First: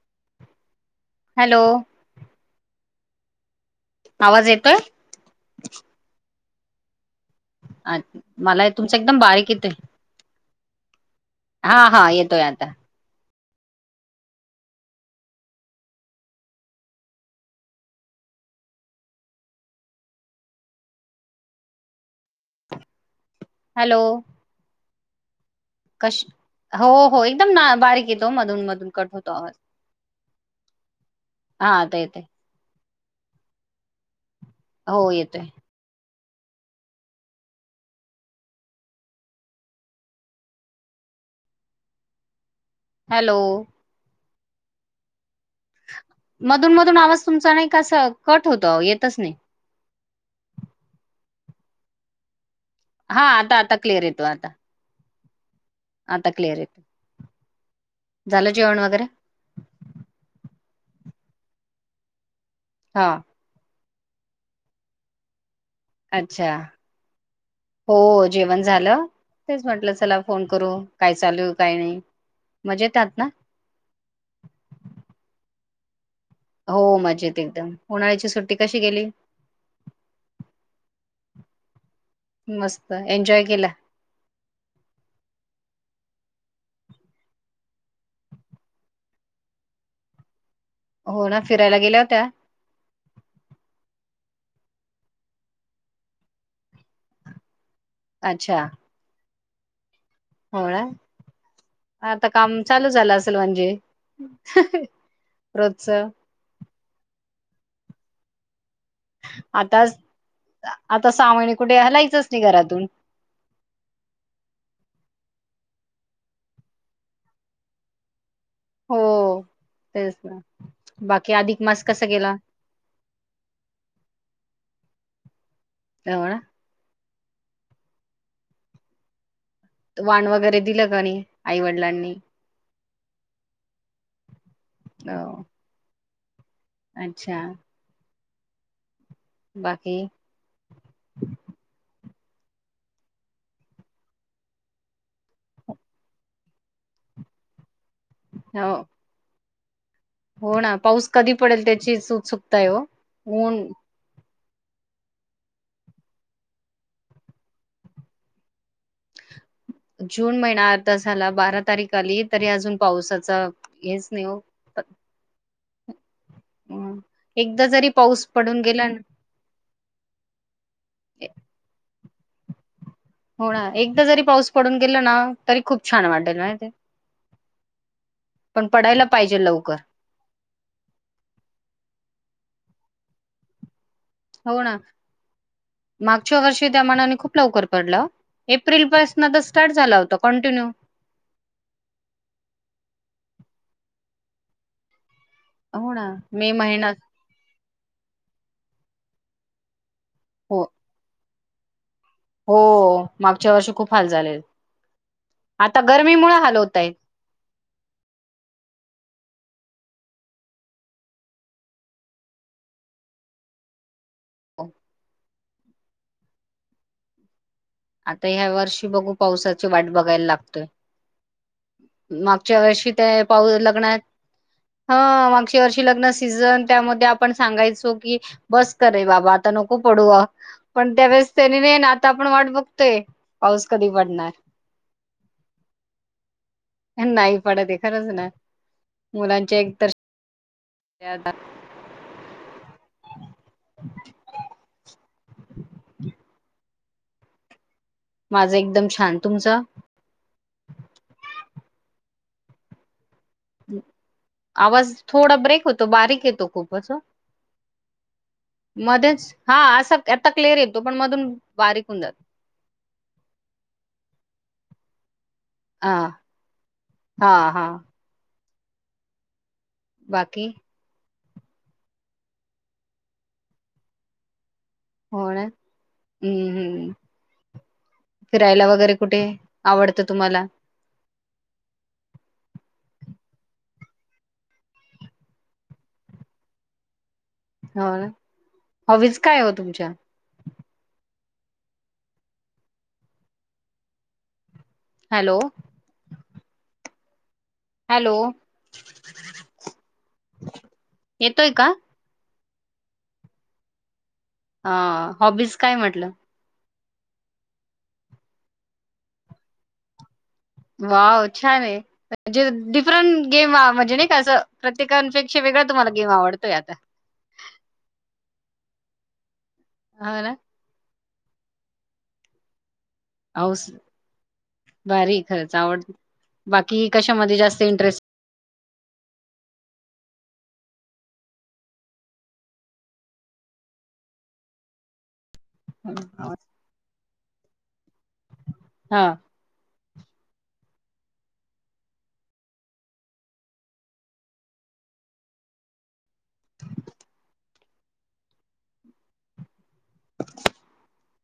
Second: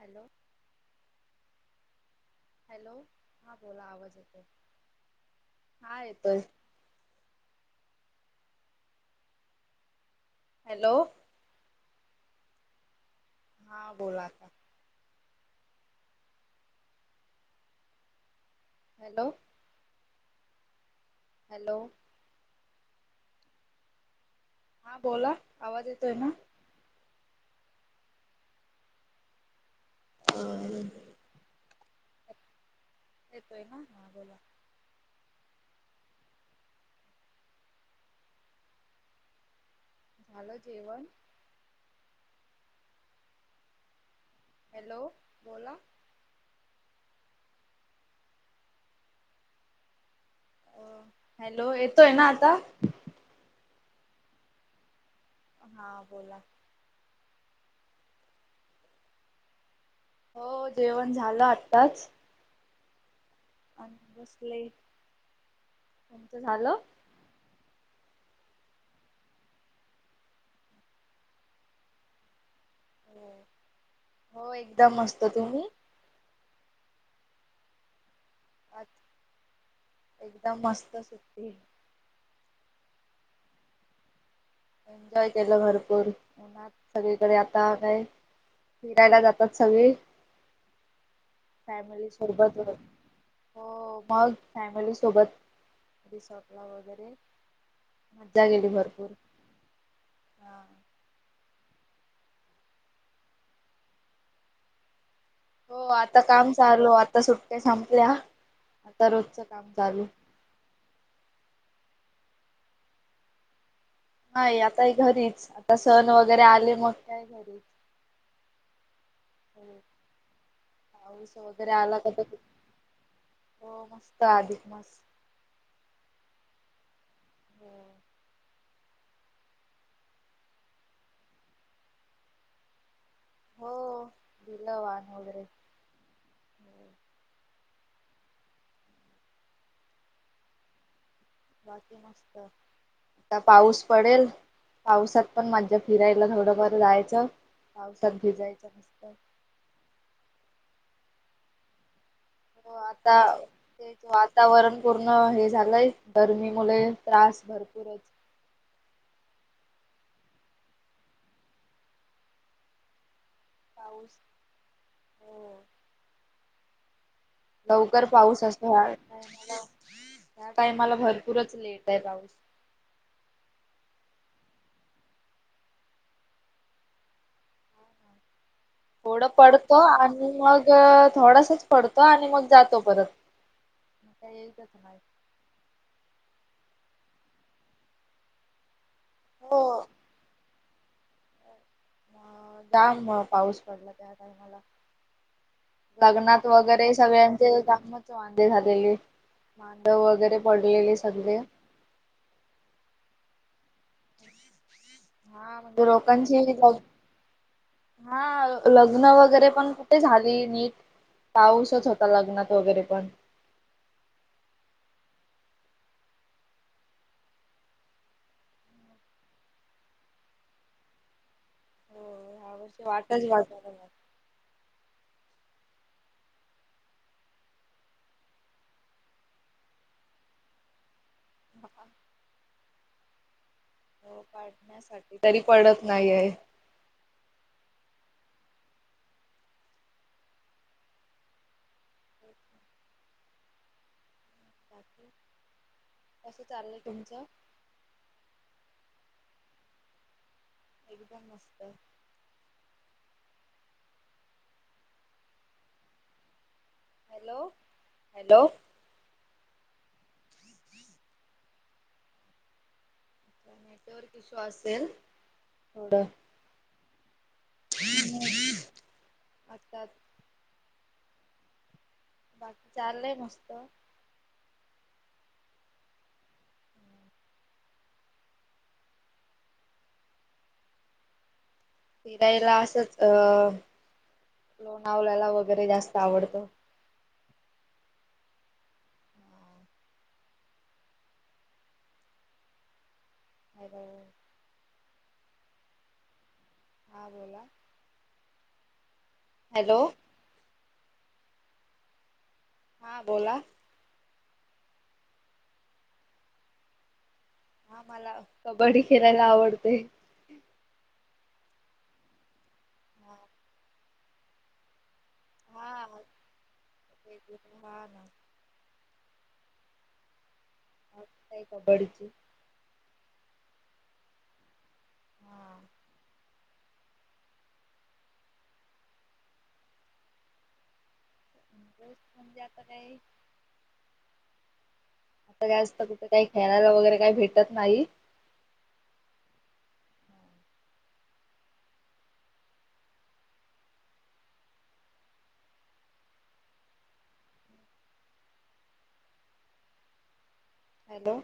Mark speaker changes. Speaker 1: Hello
Speaker 2: hello.
Speaker 1: Hello हां. बोला आवाज येतोय? हा येतोय.
Speaker 2: अ मला ही तुमचा एकदम बारीक येतंय.
Speaker 1: हॅलो.
Speaker 2: हा हा येतोय आता.
Speaker 1: हा बोला आता. हॅलो. हॅलो.
Speaker 2: हॅलो.
Speaker 1: हा बोला आवाज येतोय
Speaker 2: कश
Speaker 1: ना
Speaker 2: हो हो एकदम ना बारीक येतो मधून मधून कट होतो आवाज
Speaker 1: हो
Speaker 2: हा आता येत
Speaker 1: येतोय ना हा बोला
Speaker 2: हो येतय
Speaker 1: झालं जेवण
Speaker 2: हॅलो
Speaker 1: हॅलो बोला
Speaker 2: मधून म द आवाज तुमचा नाही क कट होत येतच नाही
Speaker 1: हॅलो येतोय ना आता
Speaker 2: हा आता आता क्लिअर येतो आता
Speaker 1: हा
Speaker 2: आता
Speaker 1: बोला
Speaker 2: क्लिअर येतो झालं जेवण वगैरे
Speaker 1: हो जेवण झालं आत्ताच
Speaker 2: हा
Speaker 1: आणि बसले आमचं
Speaker 2: अच्छा
Speaker 1: झालं
Speaker 2: हो जेवण झालं तेच म्हटलं चला फोन करू काय चालू काय नाही मजेत आहात ना
Speaker 1: हो एकदम मस्त तुम्ही
Speaker 2: हो मजेत एकदम होणाळ्याची
Speaker 1: एकदम मस्त सु ते
Speaker 2: मस्त एन्जॉय केला
Speaker 1: एन्जॉय केलं भरपूर उ्हात सगळीकडे आता काय फिरायला जातात सगळी
Speaker 2: हो ना फिरायला गेल्या
Speaker 1: फॅमिली
Speaker 2: होत्या?
Speaker 1: सोबत हो मग फॅमिली सोबत रिसॉर्टला वगैरे मज्जा गेली भरपूर हा
Speaker 2: होय आता काम चालू झालं असेल म्हणजे
Speaker 1: हो
Speaker 2: रोजच
Speaker 1: आता काम चालू आता सुट काय संपल्या आता रोजच काम
Speaker 2: आता
Speaker 1: चालू
Speaker 2: आता सावने कुठे हलायचच नाही घरातून
Speaker 1: नाही आता घरीच आता सण वगैरे आले मग काय घरीच
Speaker 2: हो तेच ना बाकी
Speaker 1: पाऊस
Speaker 2: अधिक
Speaker 1: वगैरे
Speaker 2: मास
Speaker 1: आला
Speaker 2: कसा गेला?
Speaker 1: तरता हो मस्त आधिक मस्
Speaker 2: एवणा
Speaker 1: होम
Speaker 2: वाण वगैरे दिलं काणी आई वडिलांनी
Speaker 1: हो दिला वान
Speaker 2: हो
Speaker 1: वगरे
Speaker 2: अच्छा बाकी
Speaker 1: बाकी मस्त आता पाऊस पडेल पावसात पण माझ्या फिरायला थोडंफार जायचं पावसात
Speaker 2: हो
Speaker 1: भिजायचं नसतं
Speaker 2: हो ना पाऊस कधी पडेल त्याचीच सुक्ताय
Speaker 1: हो आता
Speaker 2: हन
Speaker 1: तेच वातावरण पूर्ण हे झालंय गरमी मुळे त्रास भरपूरच
Speaker 2: जून महिना अर्ध झाला बारा तारीख आली तरी अजून पावसाचा हेच
Speaker 1: पाऊस
Speaker 2: नाही हो
Speaker 1: हो
Speaker 2: हं. एकदा जरी
Speaker 1: लवकर पाऊस
Speaker 2: पडून
Speaker 1: असतो, ह,
Speaker 2: गेला ना
Speaker 1: ह्या टायमाला भरपूरच लेट आहे पाऊस.
Speaker 2: हो ना एकदा जरी पाऊस पडून गेला ना तरी खूप छान वाटेल माहिती. पण पडायला
Speaker 1: थोड
Speaker 2: पाहिजे लवकर
Speaker 1: पडतो आणि मग थोडासच पडतो आणि मग. जातो परत. [unintelligible]
Speaker 2: च्या वर्षी मानाने खूप लवकर पडला ओ. एप्रिल पासून स्टार्ट
Speaker 1: हो
Speaker 2: झाला होता कंटिन्यू.
Speaker 1: [unintelligible]
Speaker 2: हो ना
Speaker 1: लग्नात
Speaker 2: मे महिना
Speaker 1: वगैरे सगळ्यांचे वांदे झालेले. वगैरे
Speaker 2: हो
Speaker 1: पडलेले सगळे.
Speaker 2: हो मागच्या वर्षी खूप हाल झालेल.
Speaker 1: हा म्हणजे लोकांची हा लग लग्न वगैरे पण कुठे झाली नीट, पाऊसच होता लग्नात वगैरे पण.
Speaker 2: हो, आता ह्या वर्षी बघू, पावसाची वाट बघायला लागतय.
Speaker 1: हो ह्या
Speaker 2: मागच्या वर्षी ते
Speaker 1: वाटच
Speaker 2: पाऊ
Speaker 1: बघायला
Speaker 2: लग्नात
Speaker 1: लागली.
Speaker 2: हा माग लग्न सिझन त्या मध्ये आपण सांगायचो, की बस करे बाबा आता नको पडू पण त्यावेळेस. नाही ना आता आपण वाट बघ ते.
Speaker 1: हो पढण्यासाठी तरी पडत नाही आहे.
Speaker 2: नाही पडतते खरंच ना मुलांचे एक तर. ददा [unintelligible]
Speaker 1: कस चाललंय तुमचं.
Speaker 2: माझा एकदम छान, तुमच.
Speaker 1: एकदम मस्त.
Speaker 2: आवाज थोडा ब्रेक होतो, बारीक येतो.
Speaker 1: हॅलो हॅलो
Speaker 2: मध्येच. हां असं आता क्लिअर येतो पण मधून बारीक होऊन जातो.
Speaker 1: नेटवर्क इशू असेल.
Speaker 2: हा
Speaker 1: द
Speaker 2: हा हा
Speaker 1: [inaudible] आता
Speaker 2: बाकी?
Speaker 1: बाकी चाललय मस्त.
Speaker 2: होय, हम्-हम्. फिरायला वगैरे कुठे आवडतं तुम्हाला?
Speaker 1: फिरायला असंच अ लोणावळ्याला वगैरे जास्त आवडतं.
Speaker 2: व्हय, हवीच काय ओ तुमच्या?
Speaker 1: हॅलो.
Speaker 2: हॅलो,
Speaker 1: हा बोला.
Speaker 2: हॅलो,
Speaker 1: हॅलो,
Speaker 2: येतोय का?
Speaker 1: हा बोला.
Speaker 2: हा हॉबीज काय म्हटलं?
Speaker 1: हा मला कबड्डी खेळायला आवडते.
Speaker 2: वाव छान आहे. मझे
Speaker 1: हा
Speaker 2: डिफरंट गेम म्हणजे नाही का असं प्रत्येक कांनच्यापेक्षा वेगळा
Speaker 1: हा
Speaker 2: तुम्हांला गेम आवडतोय आता.
Speaker 1: ना
Speaker 2: हो ना.
Speaker 1: हाऊस हाय कबड्डीची.
Speaker 2: औस भारी खरंच
Speaker 1: हा
Speaker 2: आवड, बाकी कशामध्ये जास्त इंटरेस्ट
Speaker 1: इंटरेस्ट म्हणजे आता काय. त्याच तर कुठे काही खेळायला वगैरे काही भेटत नाही.
Speaker 2: हा [inaudible]
Speaker 1: हॅलो.